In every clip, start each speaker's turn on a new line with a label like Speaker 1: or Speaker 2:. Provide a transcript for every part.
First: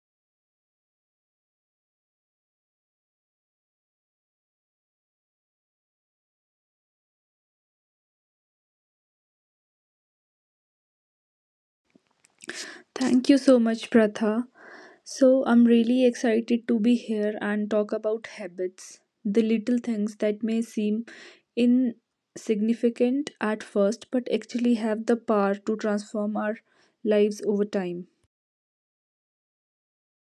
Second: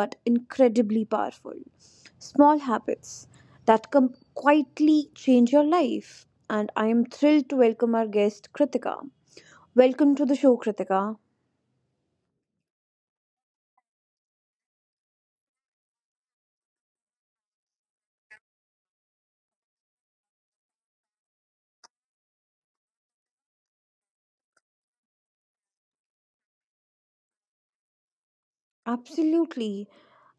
Speaker 1: but incredibly powerful small habits that can quietly change your life. And I am thrilled to welcome our guest, Kritika. Welcome to the show, Kritika.
Speaker 2: Thank you so much, Pratha. I'm really excited to be here and talk about habits, the little things that may seem insignificant at first, but actually have the power to transform our lives over time.
Speaker 1: Absolutely.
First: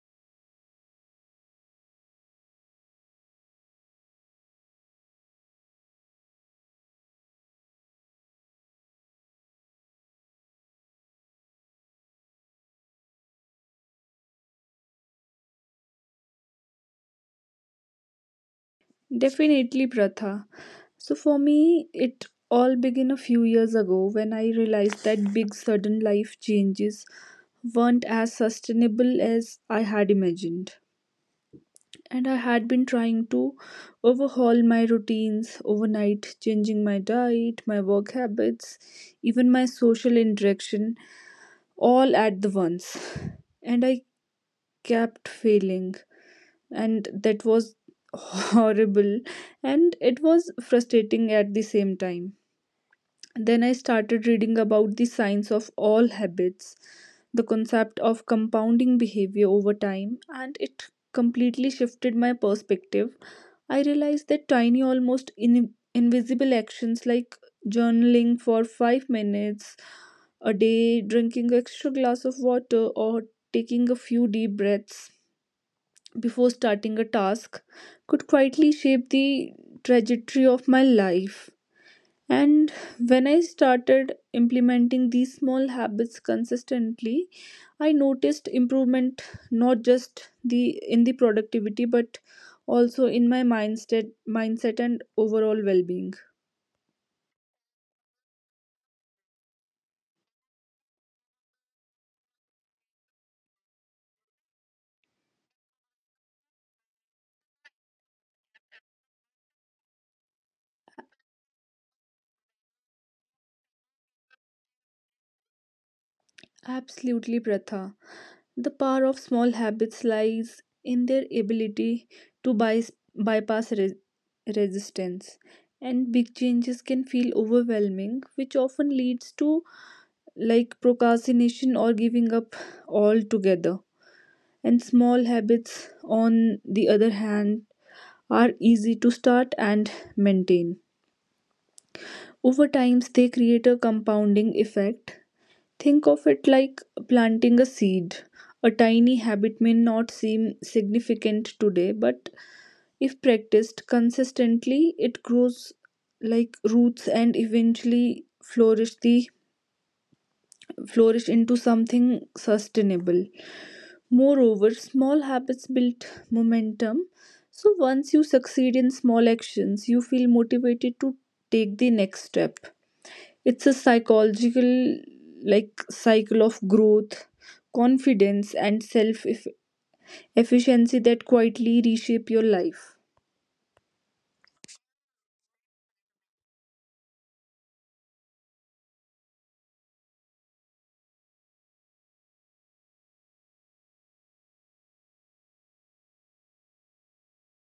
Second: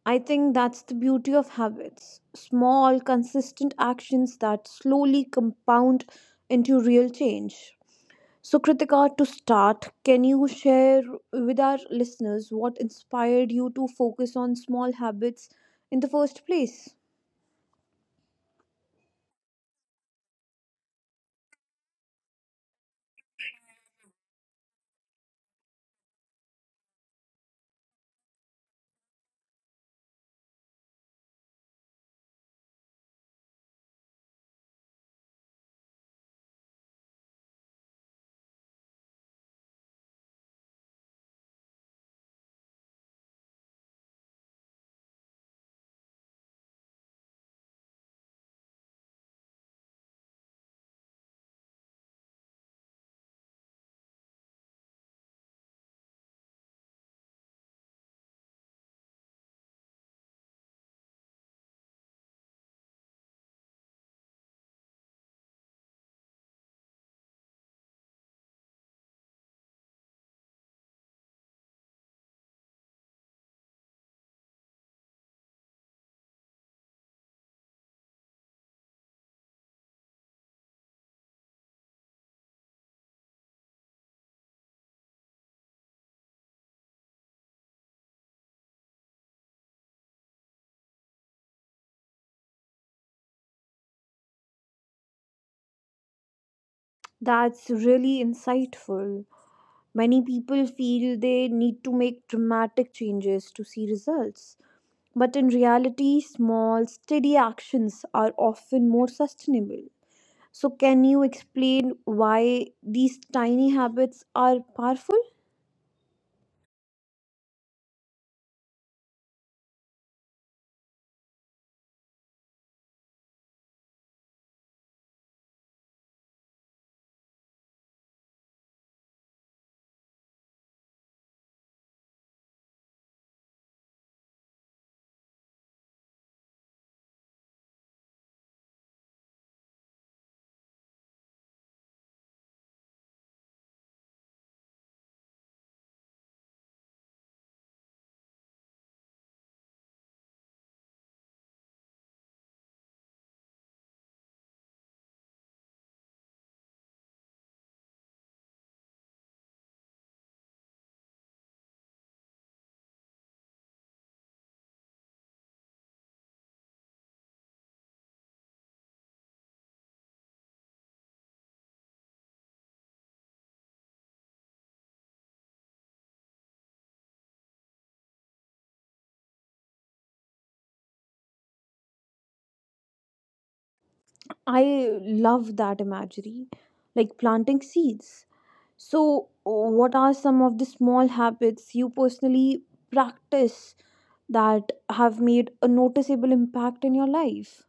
Speaker 1: I think that's the beauty of habits small, consistent actions that slowly compound into real change. So, Kritika, to start, can you share with our listeners what inspired you to focus on small habits in the first place?
Speaker 2: Definitely, Pratha. So, for me, it all began a few years ago when I realized that big sudden life changes weren't as sustainable as I had imagined, and I had been trying to overhaul my routines overnight, changing my diet, my work habits, even my social interaction, all at the once. And I kept failing, and that was horrible and it was frustrating at the same time. Then I started reading about the science of all habits, the concept of compounding behavior over time, and it completely shifted my perspective. I realized that tiny, almost invisible actions like journaling for 5 minutes a day, drinking an extra glass of water, or taking a few deep breaths before starting a task could quietly shape the trajectory of my life. And when I started implementing these small habits consistently, I noticed improvement not just the in the productivity but also in my mindset and overall well-being.
Speaker 1: That's really insightful. Many people feel they need to make dramatic changes to see results. But in reality, small, steady actions are often more sustainable. So, can you explain why these tiny habits are powerful?
Speaker 2: Absolutely, Pratha. The power of small habits lies in their ability to bypass resistance, and big changes can feel overwhelming, which often leads to like procrastination or giving up altogether. And small habits, on the other hand, are easy to start and maintain. Over time, they create a compounding effect. Think of it like planting a seed. A tiny habit may not seem significant today, but if practiced consistently, it grows like roots and eventually flourish into something sustainable. Moreover, small habits build momentum. So once you succeed in small actions, you feel motivated to take the next step. It's a psychological, like, cycle of growth, confidence, and self efficiency that quietly reshape your life.
Speaker 1: I love that imagery, like planting seeds. So, what are some of the small habits you personally practice that have made a noticeable impact in your life?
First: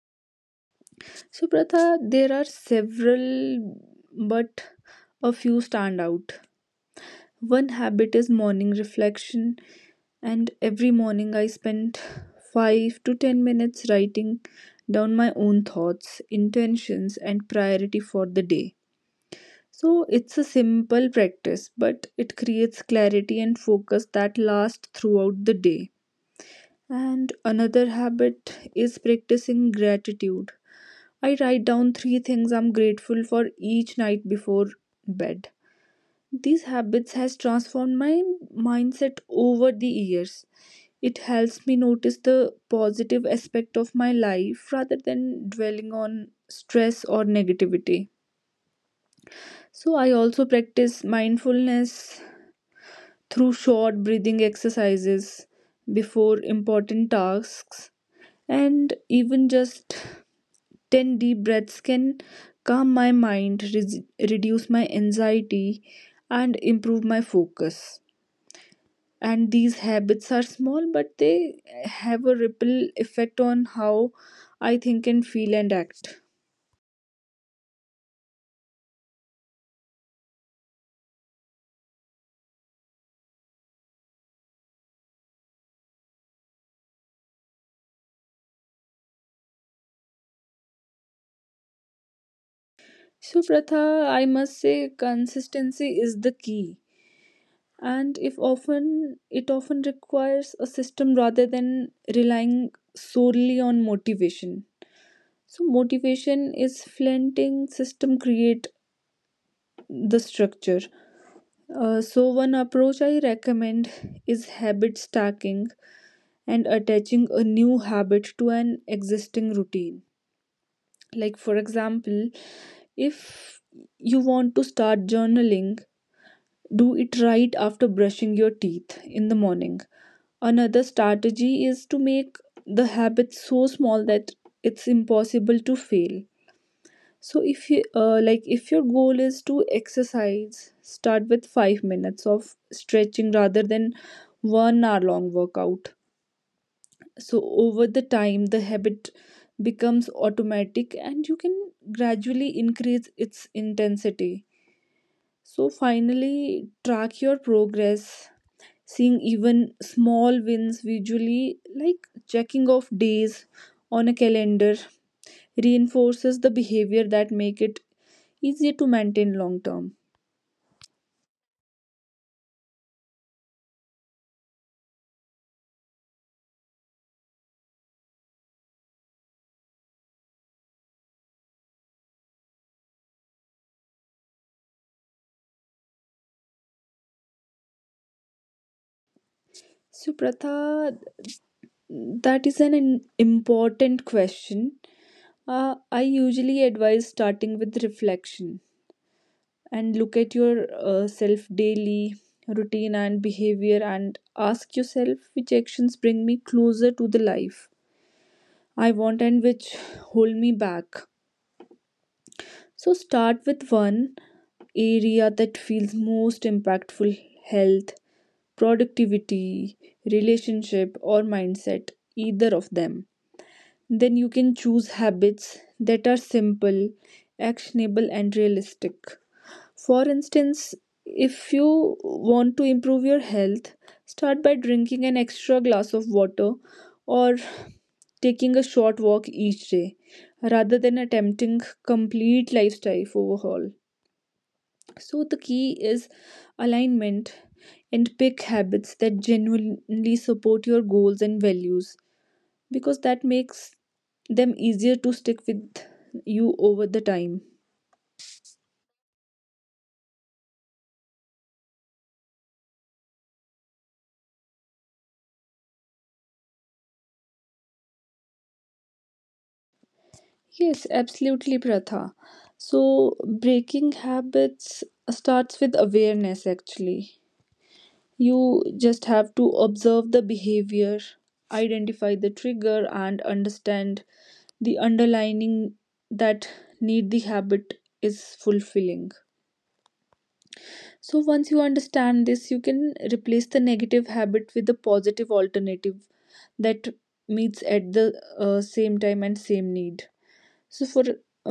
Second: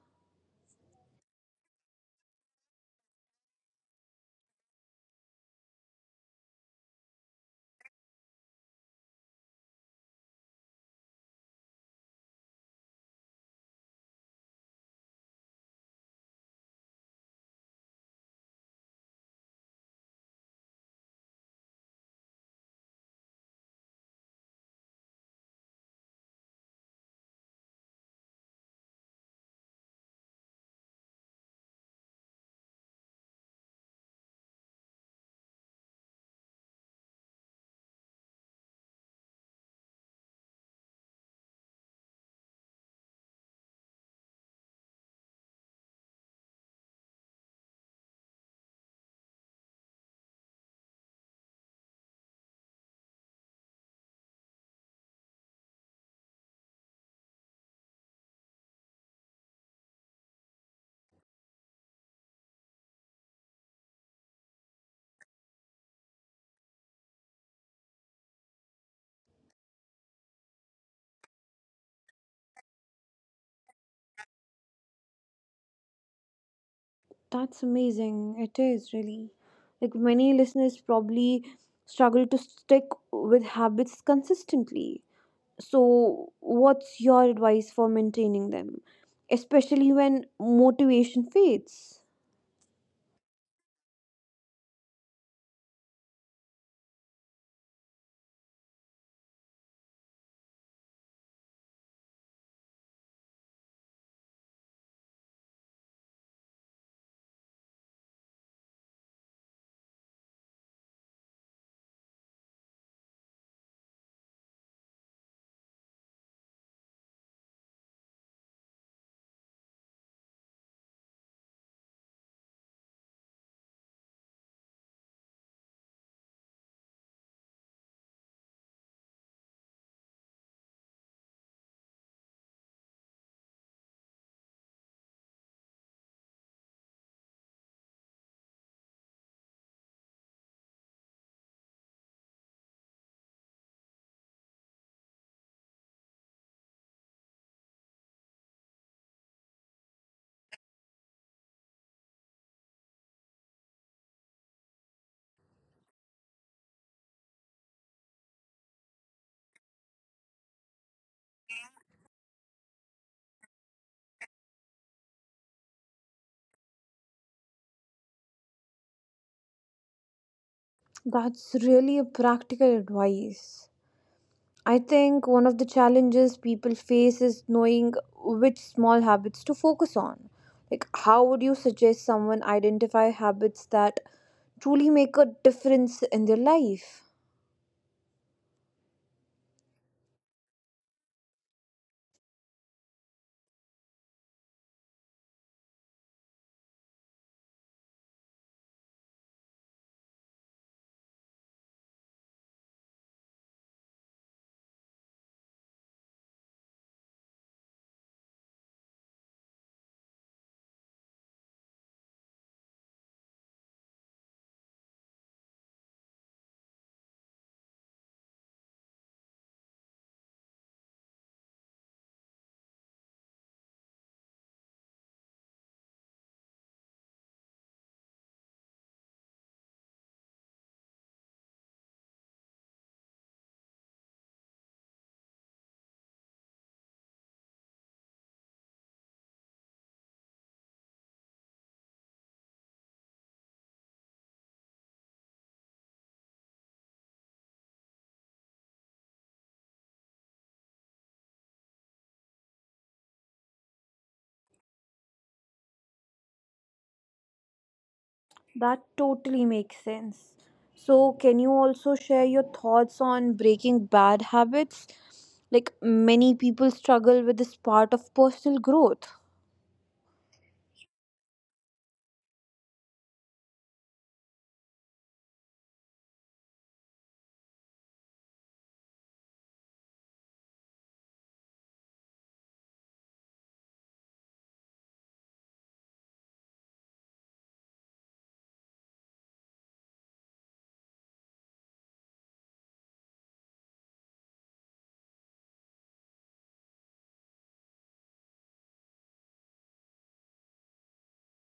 Speaker 2: So, Pratha, there are several, but a few stand out. One habit is morning reflection, and every morning I spend 5 to 10 minutes writing down my own thoughts, intentions, and priority for the day. So it's a simple practice, but it creates clarity and focus that lasts throughout the day. And another habit is practicing gratitude. I write down three things I'm grateful for each night before bed. These habits has transformed my mindset over the years. It helps me notice the positive aspect of my life rather than dwelling on stress or negativity. So I also practice mindfulness through short breathing exercises before important tasks, and even just 10 deep breaths can calm my mind, reduce my anxiety and improve my focus, and these habits are small but they have a ripple effect on how I think and feel and act.
Speaker 1: That's amazing. It is really. Like many listeners probably struggle to stick with habits consistently. So, what's your advice for maintaining them, especially when motivation fades?
Speaker 2: So, Pratha, I must say consistency is the key, and if often it often requires a system rather than relying solely on motivation. So motivation is flinting, system create the structure. So one approach I recommend is habit stacking and attaching a new habit to an existing routine, like, for example, if you want to start journaling, do it right after brushing your teeth in the morning. Another strategy is to make the habit so small that it's impossible to fail. So if you like, if your goal is to exercise, start with 5 minutes of stretching rather than 1 hour long workout. So over the time the habit becomes automatic and you can gradually increase its intensity. So finally, track your progress. Seeing even small wins visually, like checking off days on a calendar, reinforces the behavior that make it easier to maintain long term.
Speaker 1: That's really a practical advice. I think one of the challenges people face is knowing which small habits to focus on. Like, how would you suggest someone identify habits that truly make a difference in their life?
Speaker 2: So, Pratha, that is an important question. I usually advise starting with reflection and look at your self daily routine and behavior and ask yourself which actions bring me closer to the life I want and which hold me back. So start with one area that feels most impactful, health, productivity, relationship, or mindset, either of them. Then you can choose habits that are simple, actionable, and realistic. For instance, if you want to improve your health, start by drinking an extra glass of water or taking a short walk each day rather than attempting complete lifestyle overhaul. So, the key is alignment, and pick habits that genuinely support your goals and values, because that makes them easier to stick with you over the time.
Speaker 1: That totally makes sense. So, can you also share your thoughts on breaking bad habits? Like, many people struggle with this part of personal growth.
Speaker 2: Yes, absolutely, Pratha. So, breaking habits starts with awareness actually. You just have to observe the behavior, identify the trigger, and understand the underlining that need the habit is fulfilling. So, once you understand this, you can replace the negative habit with a positive alternative that meets at the same time and same need. So,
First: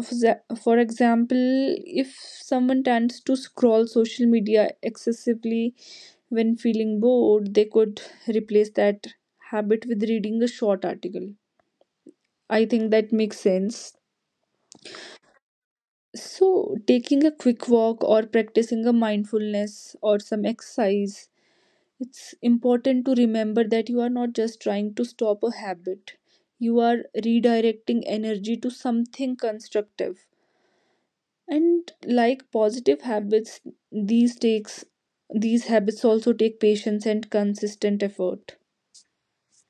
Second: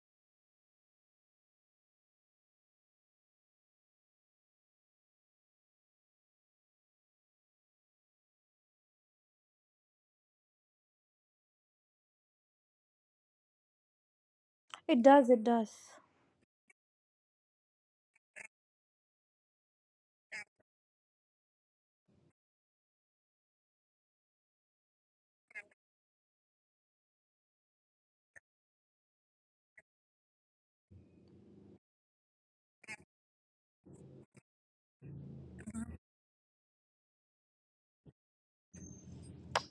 Speaker 2: for for example, if someone tends to scroll social media excessively when feeling bored, they could replace that habit with reading a short article. I think that makes sense.
Speaker 1: It does, it does.
Speaker 2: So, taking a quick walk or practicing a mindfulness or some exercise, it's important to remember that you are not just trying to stop a habit, you are redirecting energy to something constructive, and like positive habits, these takes these habits also take patience and consistent effort.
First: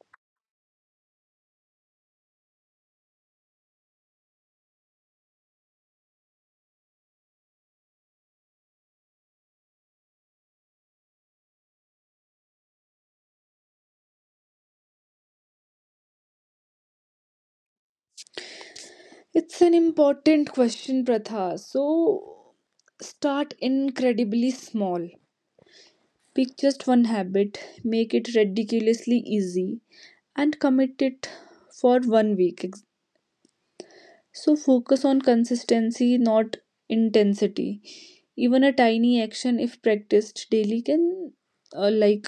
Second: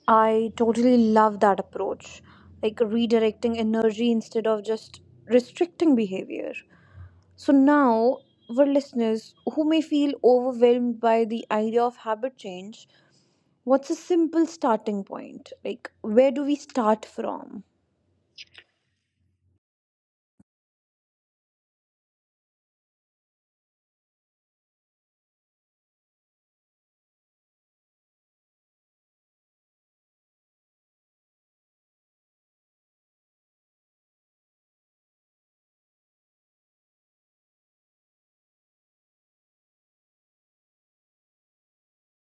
Speaker 1: I totally love that approach, like redirecting energy instead of just restricting behavior. So, now, for listeners who may feel overwhelmed by the idea of habit change, what's a simple starting point? Like, where do we start from?
Speaker 2: It's an important question, Pratha. So start incredibly small, pick just one habit, make it ridiculously easy, and commit it for 1 week. So focus on consistency, not intensity. Even a tiny action, if practiced daily, can like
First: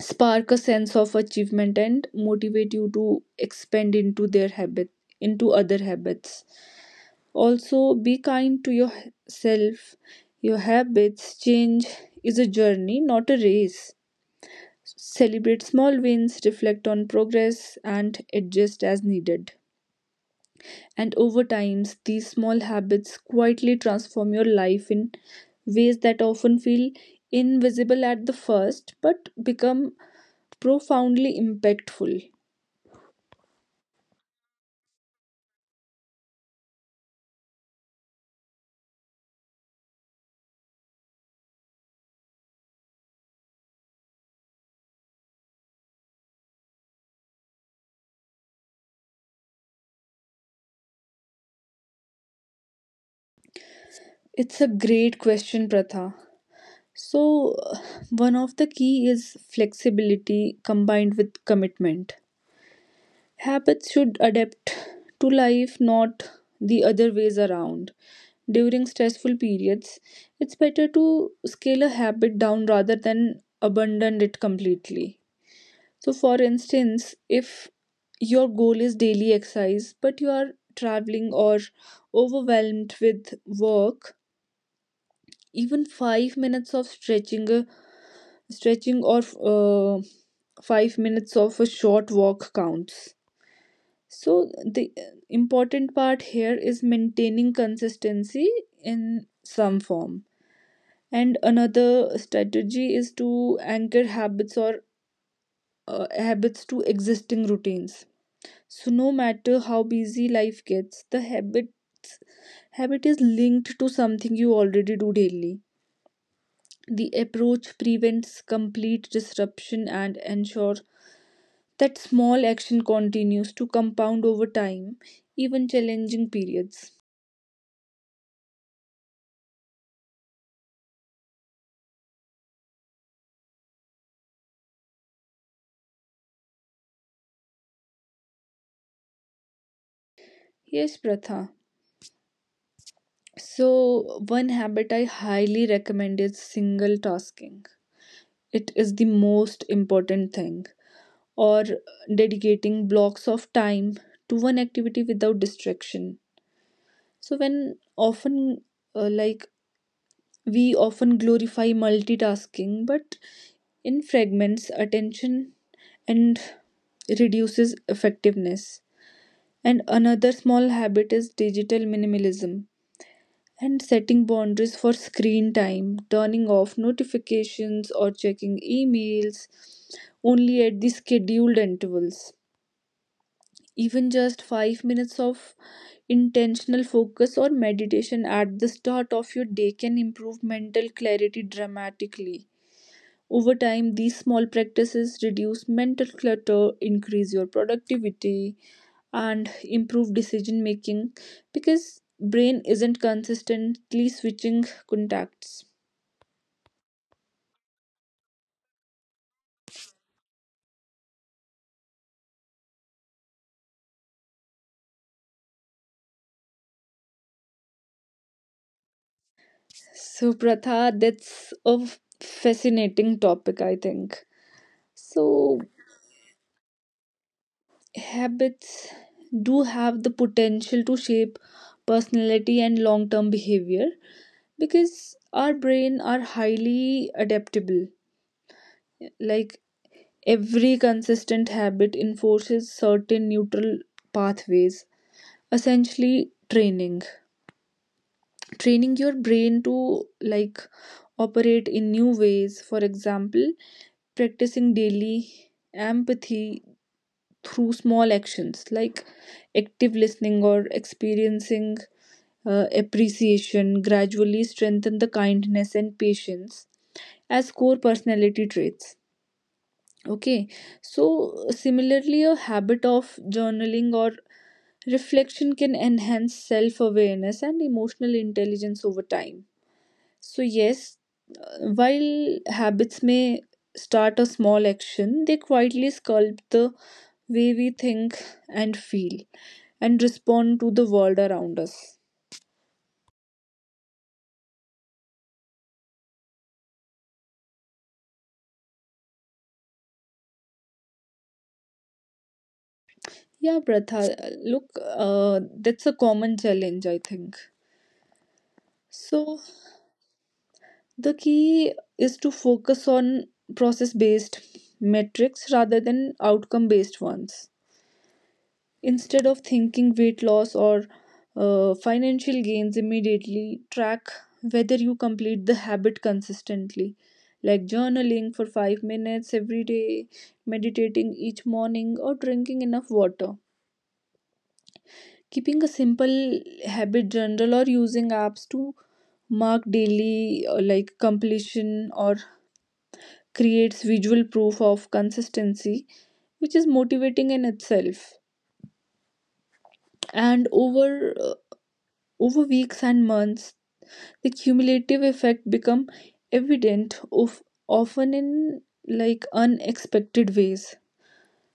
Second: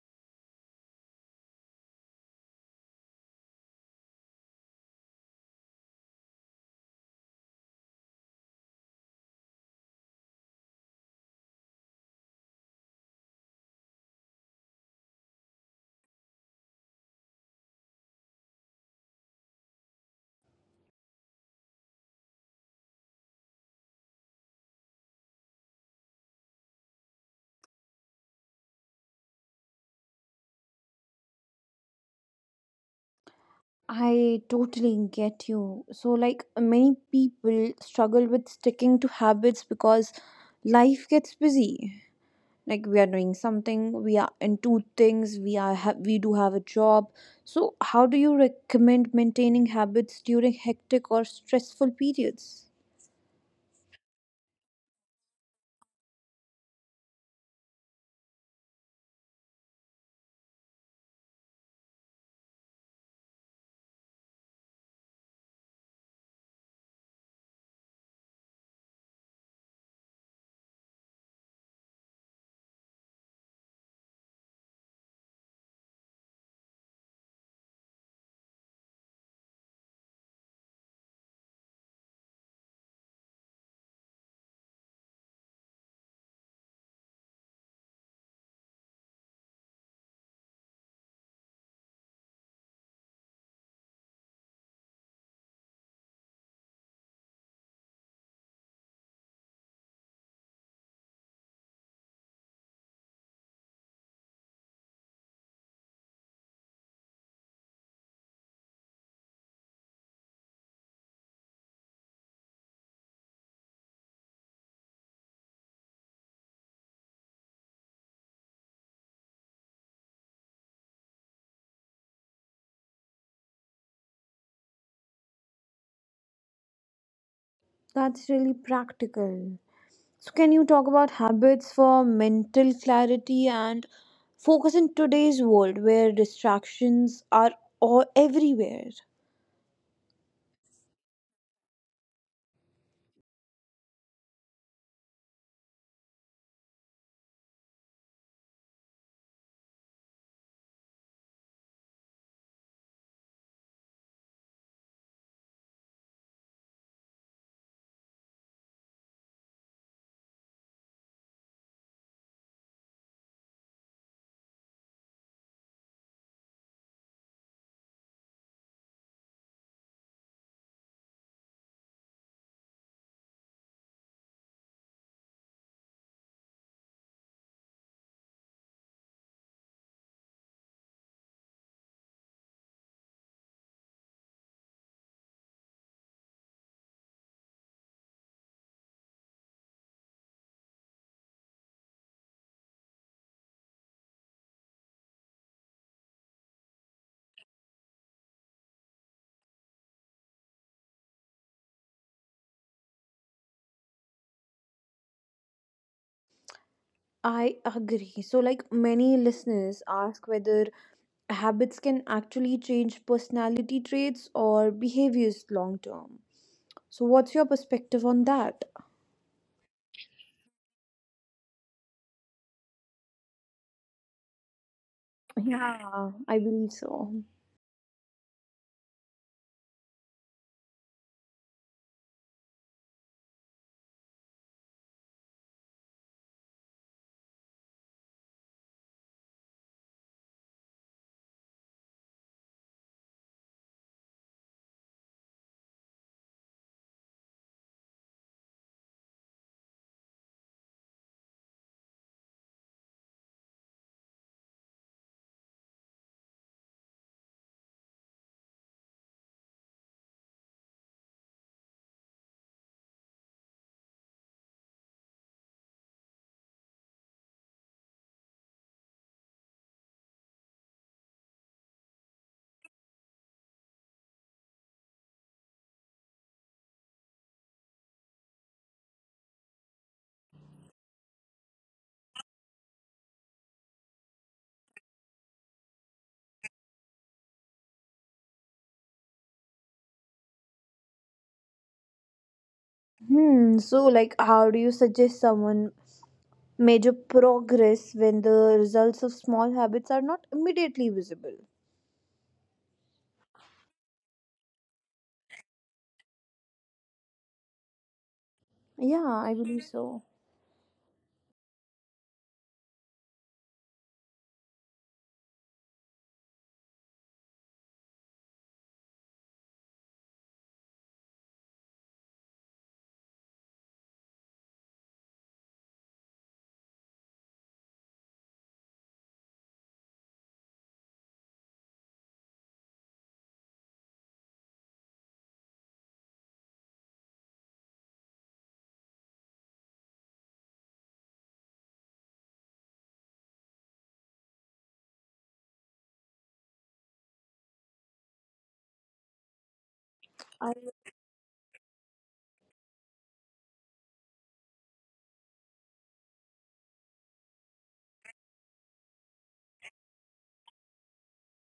Speaker 2: spark a sense of achievement and motivate you to expand into their habit into other habits. Also, be kind to yourself. Your habits change is a journey, not a race. Celebrate small wins, reflect on progress, and adjust as needed. And over time, these small habits quietly transform your life in ways that often feel invisible at the first but become profoundly impactful.
Speaker 1: I totally get you. So, like many people struggle with sticking to habits because life gets busy. Like we are doing something, we are into things, we do have a job. So, how do you recommend maintaining habits during hectic or stressful periods?
Speaker 2: It's a great question, Pratha. So, one of the key is flexibility combined with commitment. Habits should adapt to life, not the other ways around. During stressful periods, it's better to scale a habit down rather than abandon it completely. So, for instance, if your goal is daily exercise, but you are traveling or overwhelmed with work, even 5 minutes of stretching or 5 minutes of a short walk counts. So the important part here is maintaining consistency in some form. And another strategy is to anchor habits or habits to existing routines. So no matter how busy life gets, the habit is linked to something you already do daily. The approach prevents complete disruption and ensure that small action continues to compound over time, even challenging periods.
Speaker 1: That's really practical. So, can you talk about habits for mental clarity and focus in today's world where distractions are all everywhere?
Speaker 2: Yes, Pratha. So, one habit I highly recommend is single tasking. It is the most important thing, or dedicating blocks of time to one activity without distraction. So, uh, like, we often glorify multitasking, but in fragments, attention and reduces effectiveness. And another small habit is digital minimalism, and setting boundaries for screen time, turning off notifications or checking emails only at the scheduled intervals. Even just 5 minutes of intentional focus or meditation at the start of your day can improve mental clarity dramatically. Over time, these small practices reduce mental clutter, increase your productivity, and improve decision making because brain isn't consistently switching contacts.
Speaker 1: I agree. So, like many listeners ask whether habits can actually change personality traits or behaviors long term. So, what's your perspective on that?
Speaker 2: So, Pratha, that's a fascinating topic, I think. So
Speaker 1: Yeah, I believe so.
Speaker 2: habits do have the potential to shape personality and long term behavior because our brain are highly adaptable. Like, every consistent habit enforces certain neutral pathways, essentially training your brain to like operate in new ways. For example, practicing daily empathy through small actions like active listening or experiencing appreciation gradually strengthen the kindness and patience as core personality traits. Okay, so similarly, a habit of journaling or reflection can enhance self awareness and emotional intelligence over time. So, yes, while habits may start a small action, they quietly sculpt the way we think and feel and respond to the world around us.
Speaker 1: Hmm. So, like, how do you suggest someone major progress when the results of small habits are not immediately visible?
Speaker 2: Yeah, Pratha, look, that's a common challenge, I think.
Speaker 1: Yeah, I
Speaker 2: So,
Speaker 1: believe so.
Speaker 2: the key is to focus on process based metrics rather than outcome based ones. Instead of thinking weight loss or financial gains immediately, track whether you complete the habit consistently, like journaling for 5 minutes every day, meditating each morning, or drinking enough water. Keeping a simple habit journal or using apps to mark daily like completion or creates visual proof of consistency, which is motivating in itself. And
Speaker 1: I.
Speaker 2: over weeks and months, the cumulative effect become evident of often in like unexpected ways,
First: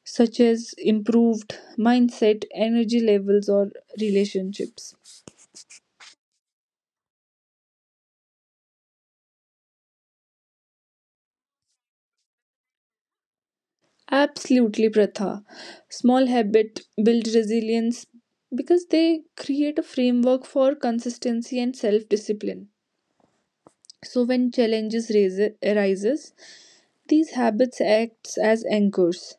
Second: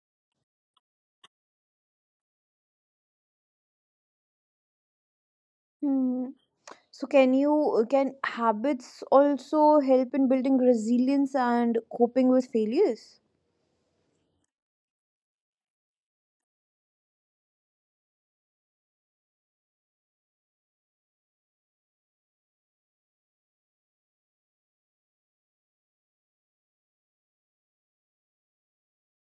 Speaker 2: such as improved mindset, energy levels, or relationships.
Speaker 1: Hmm. So can habits also help in building resilience and coping with failures?
Speaker 2: Absolutely, Pratha. Small habit build resilience because they create a framework for consistency and self discipline. So when arises, these habits acts as anchors,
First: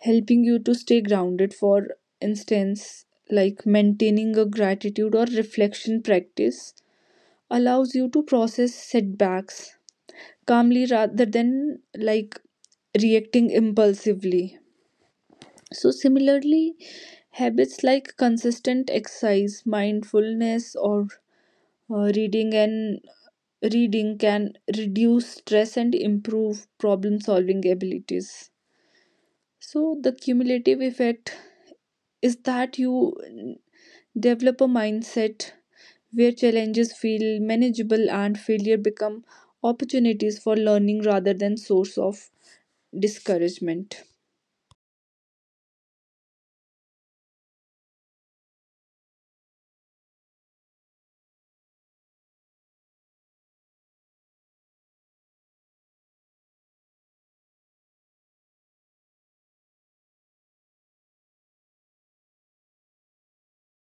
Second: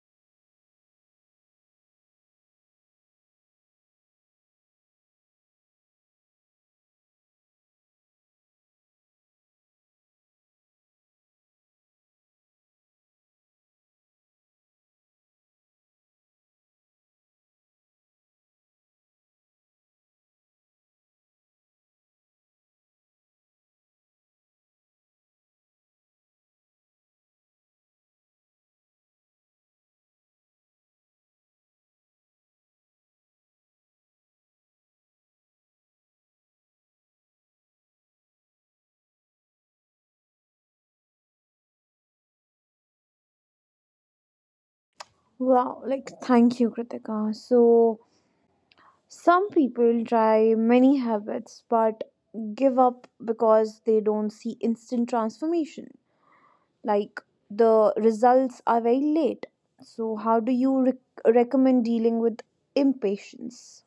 Speaker 2: helping you to stay grounded. For instance, like maintaining a gratitude or reflection practice allows you to process setbacks calmly rather than like reacting impulsively. So similarly, habits like consistent exercise, mindfulness or reading and reading can reduce stress and improve problem solving abilities. So, the cumulative effect is that you develop a mindset where challenges feel manageable and failure become opportunities for learning rather than source of discouragement.
Speaker 1: Wow, like thank you, Kritika. So some people try many habits but give up because they don't see instant transformation. Like the results are very late. So how do you recommend dealing with impatience?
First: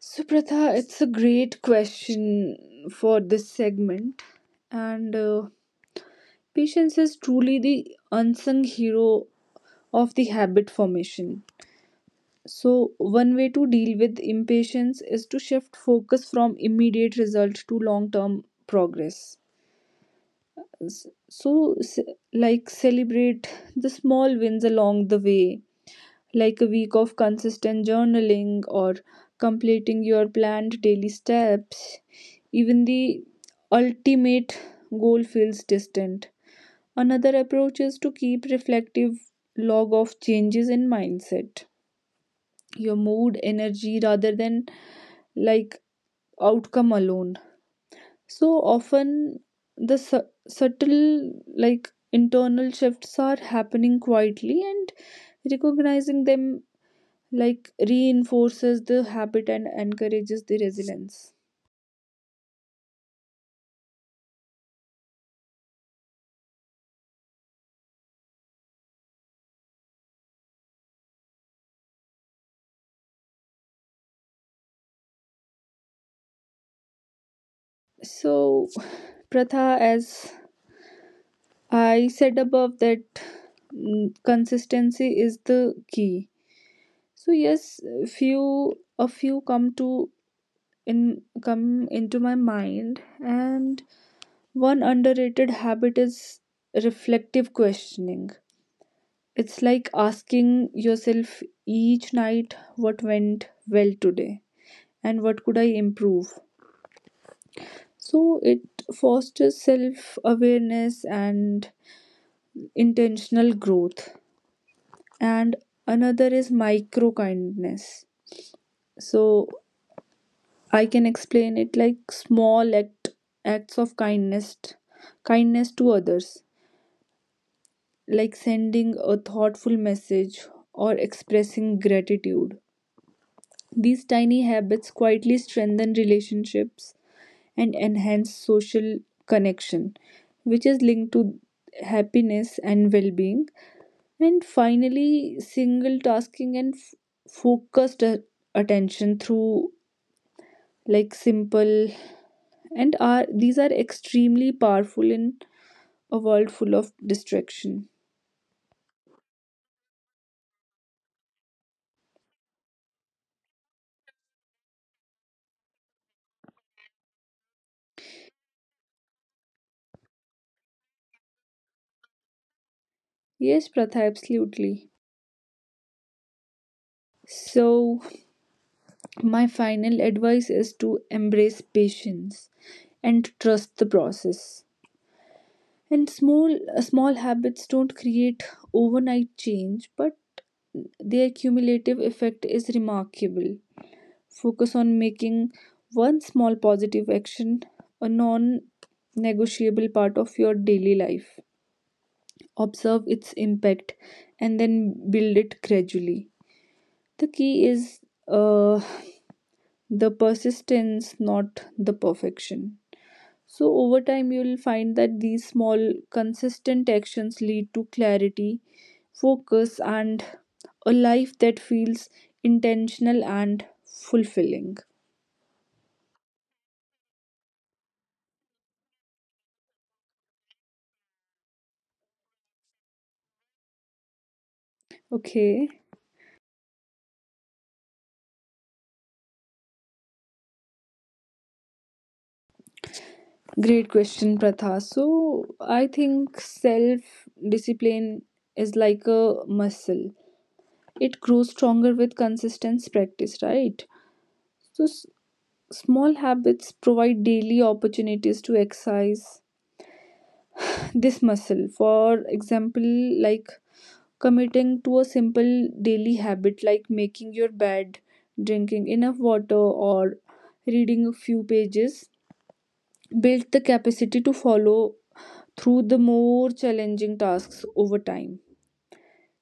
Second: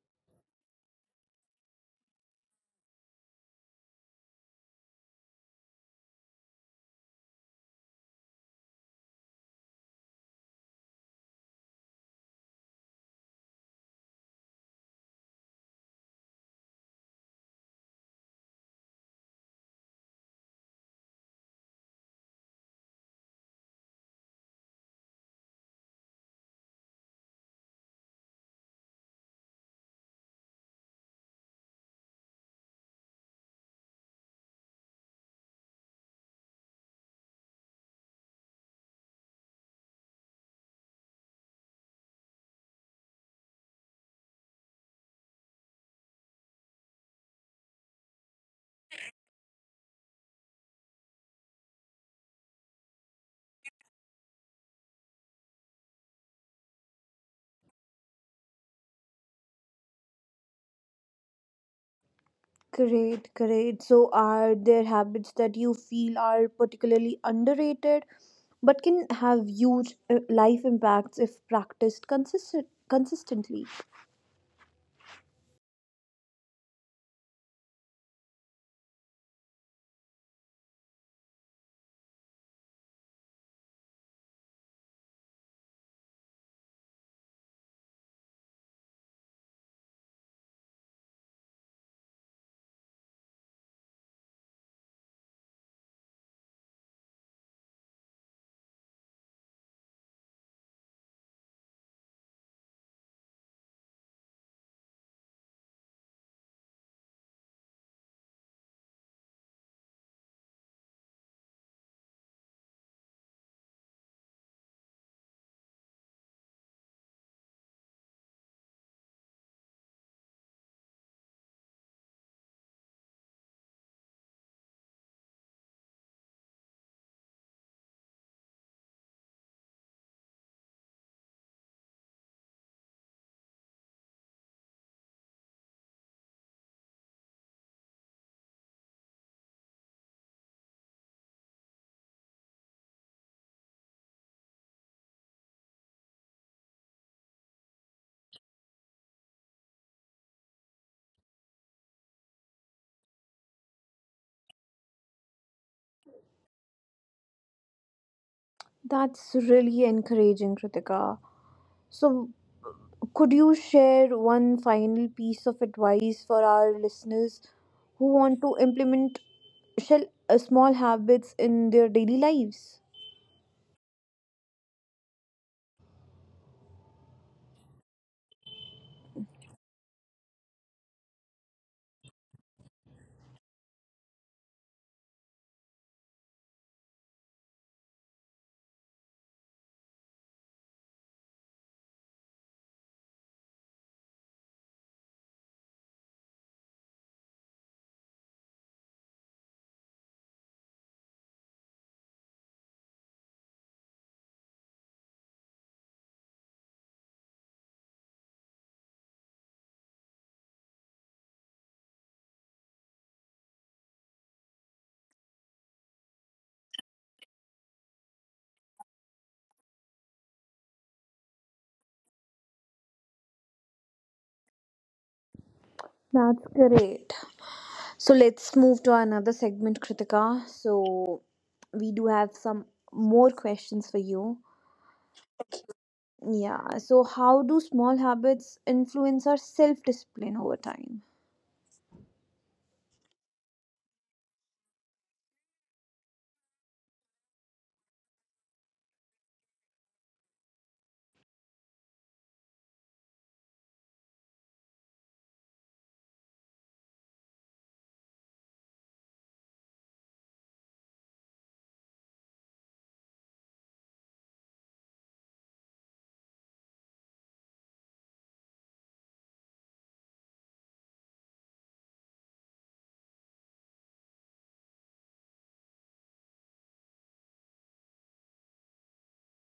Speaker 2: So, Pratha, it's a great question for this segment, and patience is truly the unsung hero of the habit formation. So, one way to deal with impatience is to shift focus from immediate result to long term progress. So, s- like celebrate the small wins along the way, like a week of consistent journaling or completing your planned daily steps. Even the ultimate goal feels distant. Another approach is to keep reflective log of changes in mindset your mood, energy rather than like outcome alone. So often the subtle like internal shifts are happening quietly and recognizing them like reinforces the habit and encourages the resilience.
Speaker 1: Great, great. So are there habits that you feel are particularly underrated? But can have huge life impacts if practiced consistently.
Speaker 2: So Pratha, as I said above that consistency is the key. So yes, few a few come to in come into my mind, and one underrated habit is reflective questioning. It's like asking yourself each night what went well today and what could I improve, so it fosters self awareness and intentional growth. And another is micro kindness. So I can explain it like acts of kindness, kindness to others, like sending a thoughtful message or expressing gratitude. These tiny habits quietly strengthen relationships and enhance social connection, which is linked to happiness and well being. And finally, single tasking and focused attention through like simple and are these are extremely powerful in a world full of distraction.
Speaker 1: That's really encouraging, Kritika. So, could you share one final piece of advice for our listeners who want to implement small habits in their daily lives?
Speaker 2: Yes, Pratha, absolutely. So, my final advice is to embrace patience and trust the process. And small small habits don't create overnight change, but their cumulative effect is remarkable. Focus on making one small positive action a non-negotiable part of your daily life. Observe its impact and then build it gradually. The key is uh, the persistence, not the perfection. So, over time, you'll find that these small, consistent actions lead to clarity, focus, and a life that feels intentional and fulfilling.
Speaker 1: That's great. So, let's move to another segment, Kritika. So, we do have some more questions for you.
Speaker 2: Okay,
Speaker 1: Yeah, so how do small habits influence our self discipline over time?
Speaker 2: great question, Pratha. So, I think self discipline is like a muscle, it grows stronger with consistent practice, right? So, small habits provide daily opportunities to exercise this muscle. For example, like committing to a simple daily habit like making your bed, drinking enough water, or reading a few pages build the capacity to follow through the more challenging tasks over time.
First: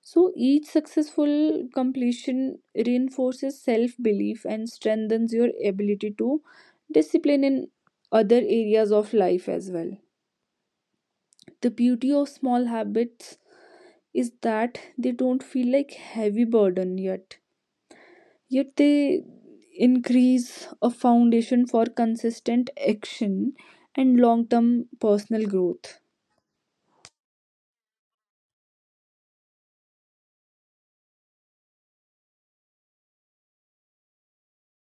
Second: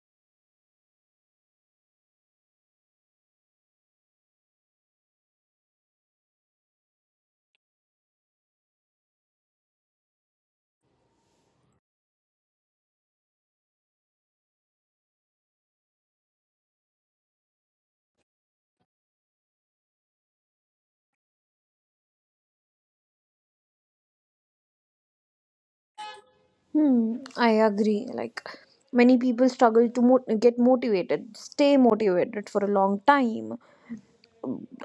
Speaker 2: So each successful completion reinforces self belief and strengthens your ability to discipline in other areas of life as well. The beauty of small habits is that they don't feel like heavy burden yet. Yet they increase a foundation for consistent action and long-term personal growth.
Speaker 1: Hmm, I agree. Like many people struggle to get motivated, stay motivated for a long time.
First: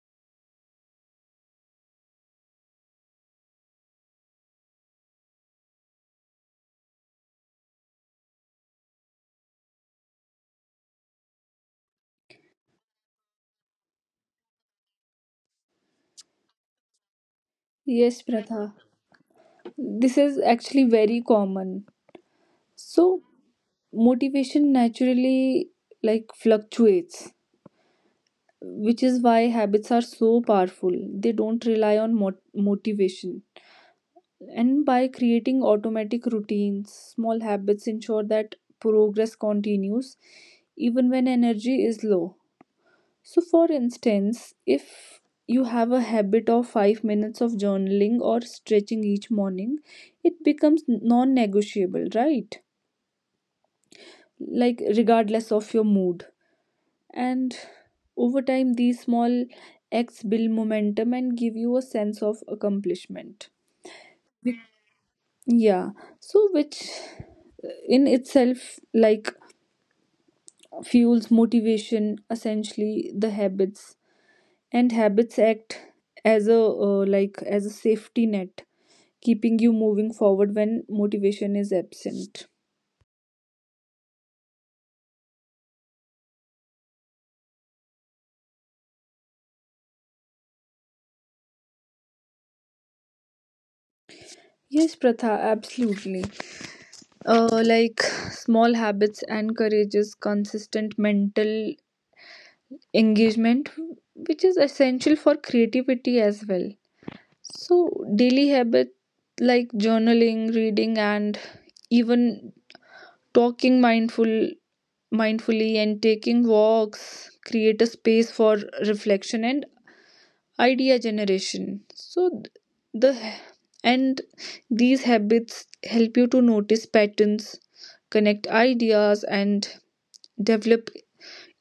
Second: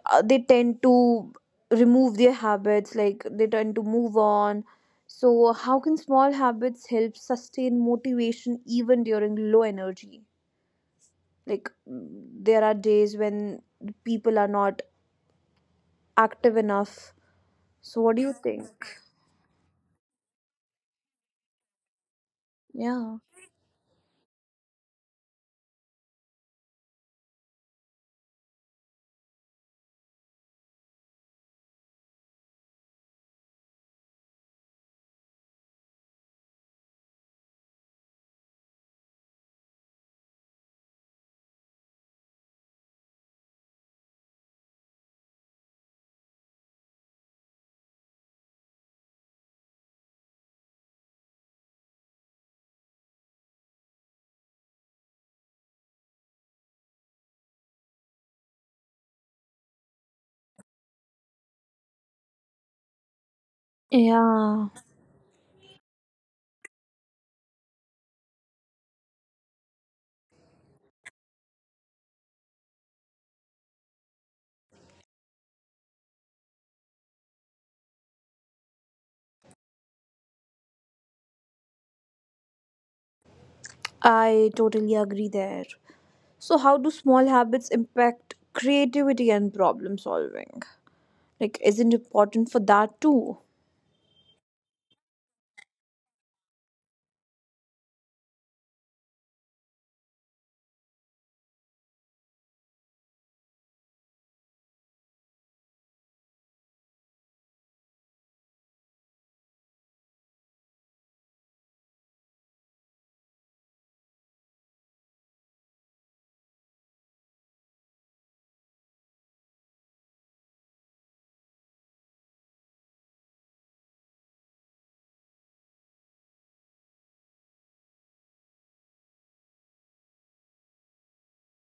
Speaker 1: They tend to remove their habits, like they tend to move on. So, how can small habits help sustain motivation even during low energy? Like, there are days when people are not active enough. So, what
Speaker 2: Yes,
Speaker 1: do you think?
Speaker 2: Pratha. This is actually very common.
Speaker 1: Yeah.
Speaker 2: So motivation naturally like fluctuates, which is why habits are so powerful. They don't rely on motivation. And by creating automatic routines, small habits ensure that progress continues even when energy is low. So, for instance, if you have a habit of 5 minutes of journaling or stretching each morning, it becomes non negotiable, right? Like, regardless of your mood. And over time, these small acts build momentum and give you a sense of accomplishment.
Speaker 1: Yeah,
Speaker 2: Yeah, so which in itself like fuels motivation, essentially the habits. And habits act as a like as a safety net, keeping you moving forward when motivation is absent.
Speaker 1: I totally agree there. So, how do small habits impact creativity and problem solving? Like, isn't important for that too?
Speaker 2: Yes, Pratha, absolutely. Like small habits encourages consistent mental engagement, which is essential for creativity as well. So daily habits like journaling, reading, and even talking mindfully and taking walks create a space for reflection and idea generation. So the and these habits help you to notice patterns, connect ideas, and develop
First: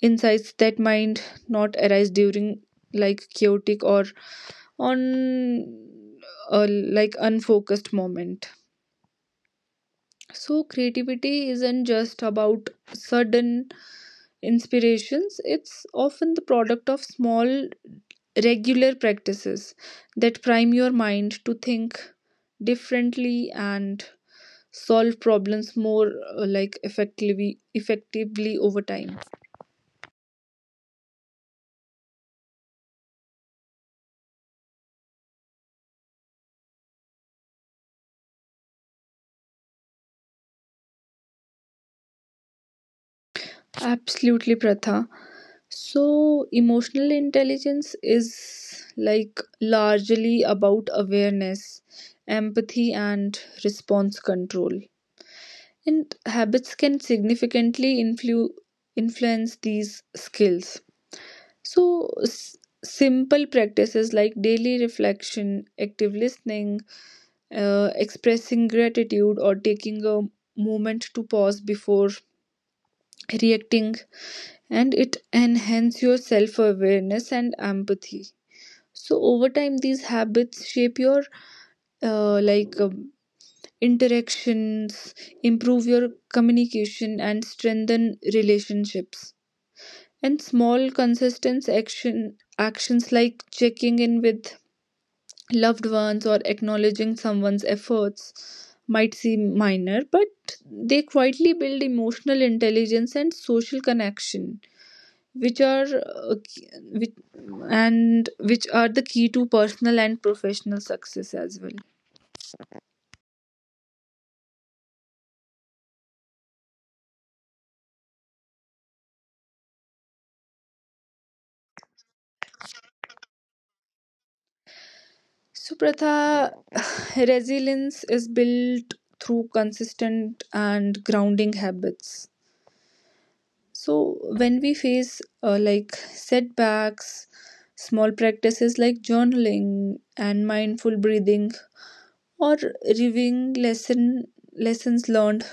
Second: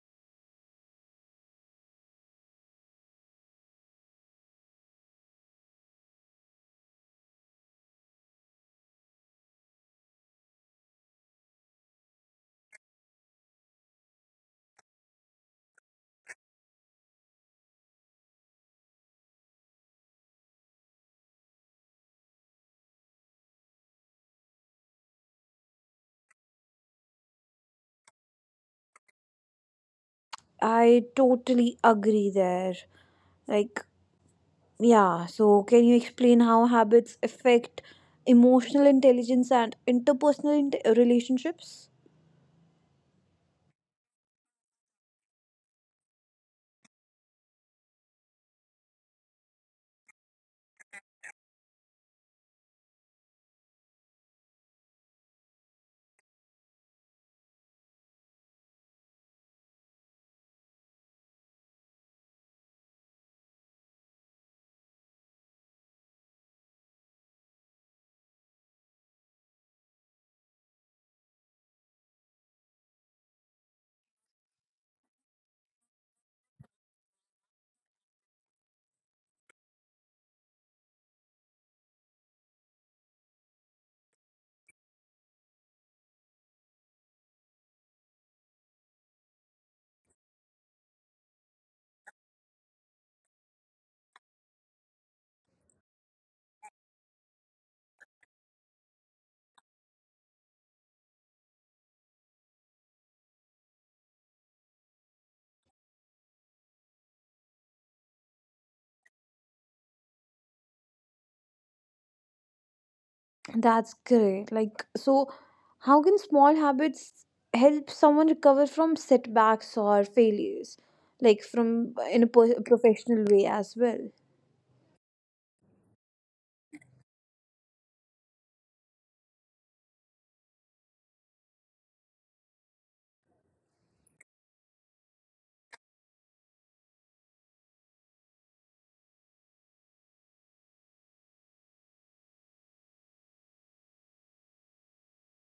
Speaker 2: insights that might not arise during like chaotic or on a like unfocused moment. So creativity isn't just about sudden inspirations, it's often the product of small regular practices that prime your mind to think differently and solve problems more like effectively over time.
Speaker 1: I totally agree there. Like, yeah, so can you explain how habits affect emotional intelligence and interpersonal relationships?
Speaker 2: Absolutely, Pratha. So, emotional intelligence is like largely about awareness, empathy, and response control. And habits can significantly influence these skills. So, simple practices like daily reflection, active listening, expressing gratitude, or taking a moment to pause before reacting, and it enhance your self awareness and empathy. So over time, these habits shape your uh, like um, interactions, improve your communication, and strengthen relationships. And small, consistent actions like checking in with loved ones or acknowledging someone's efforts might seem minor, but they quietly build emotional intelligence and social connection, which are which are the key to personal and professional success as well.
Speaker 1: That's great. Like, so how can small habits help someone recover from setbacks or failures? Like, from in a professional way as well.
Speaker 2: So Pratha, resilience is built through consistent and grounding habits. So when we face like setbacks, small practices like journaling and mindful breathing or reviewing lessons learned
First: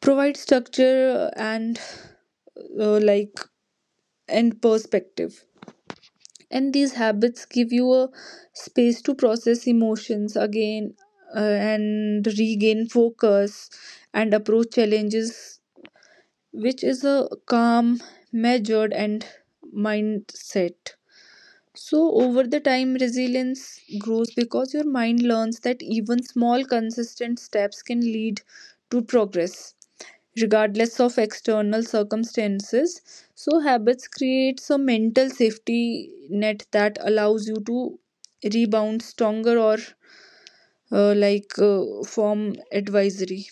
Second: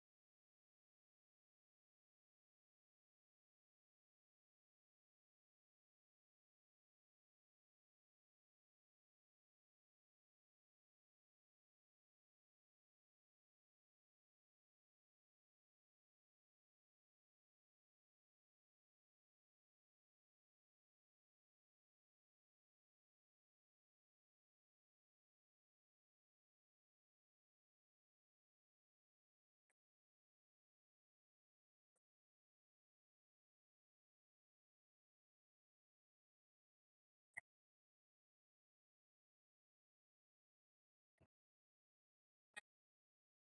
Speaker 2: provide structure and uh, like and perspective. And these habits give you a space to process emotions again and regain focus and approach challenges, which is a calm, measured, and mindset. So, over the time, resilience grows because your mind learns that even small, consistent steps can lead to progress regardless of external circumstances. So, habits creates a mental safety net that allows you to rebound stronger or form advisory.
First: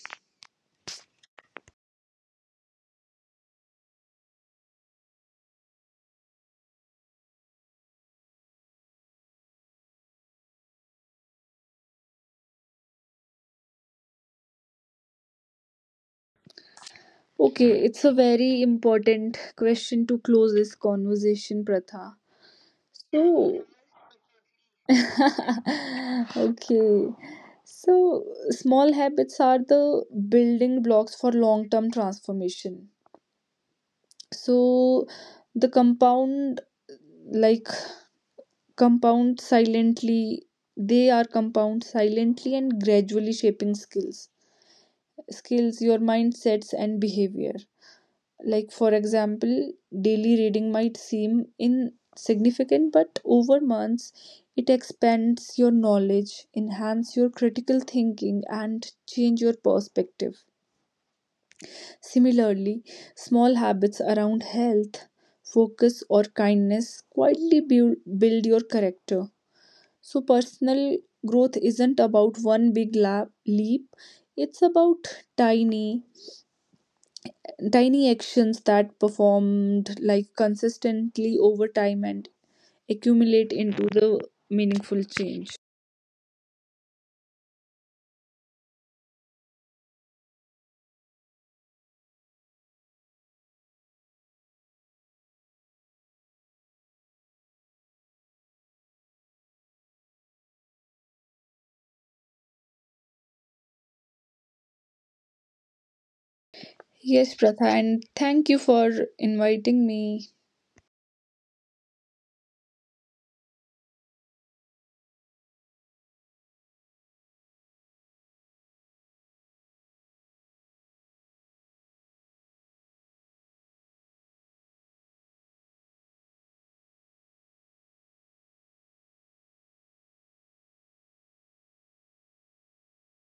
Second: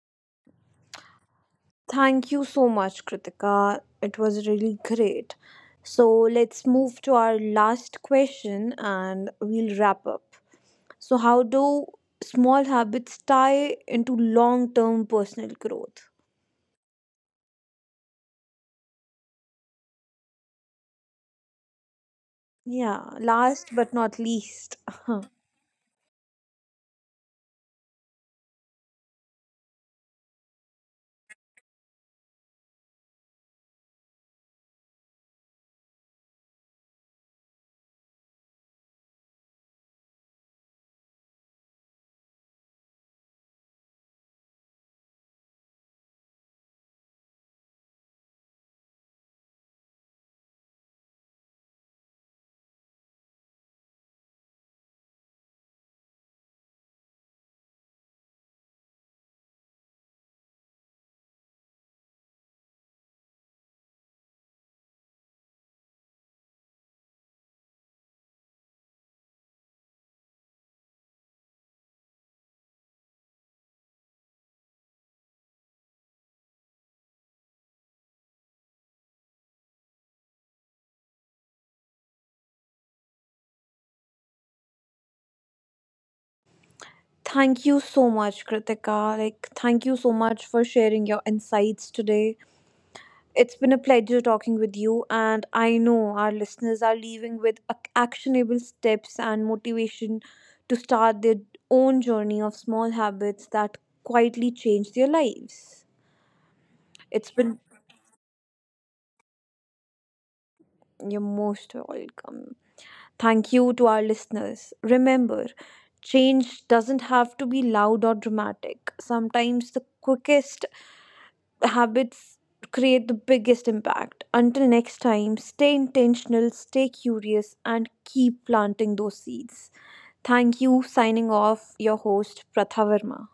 Speaker 1: Thank you so much, Kritika. It was really great. So, let's move to our last question and we'll wrap up. So, how do small habits tie into long term personal growth?
Speaker 2: Okay, it's a very important question to close this conversation, Pratha.
Speaker 1: Yeah,
Speaker 2: So,
Speaker 1: last but not least.
Speaker 2: okay. So, small habits are the building blocks for long term transformation. So the compound like compound silently, they are compound silently and gradually shaping skills, your mindsets and behavior. Like for example, daily reading might seem insignificant, but over months it expands your knowledge, enhance your critical thinking, and change your perspective. Similarly, small habits around health, focus, or kindness quietly build your character. So, personal growth isn't about one leap, it's about tiny, tiny actions that performed like consistently over time and accumulate into the meaningful change.
Speaker 1: Thank you so much, Kritika. Like, thank you so much for sharing your insights today. It's been a pleasure talking with you, and I know our listeners are leaving with actionable steps and motivation to start their own journey of small habits that quietly change their lives. It's
Speaker 2: Yes,
Speaker 1: been
Speaker 2: Pratha, and thank you for inviting me.
Speaker 1: you're most welcome. Thank you to our listeners. Remember, change doesn't have to be loud or dramatic. Sometimes the quickest habits create the biggest impact. Until next time, stay intentional, stay curious, and keep planting those seeds. Thank you. Signing off, your host, Pratha Verma.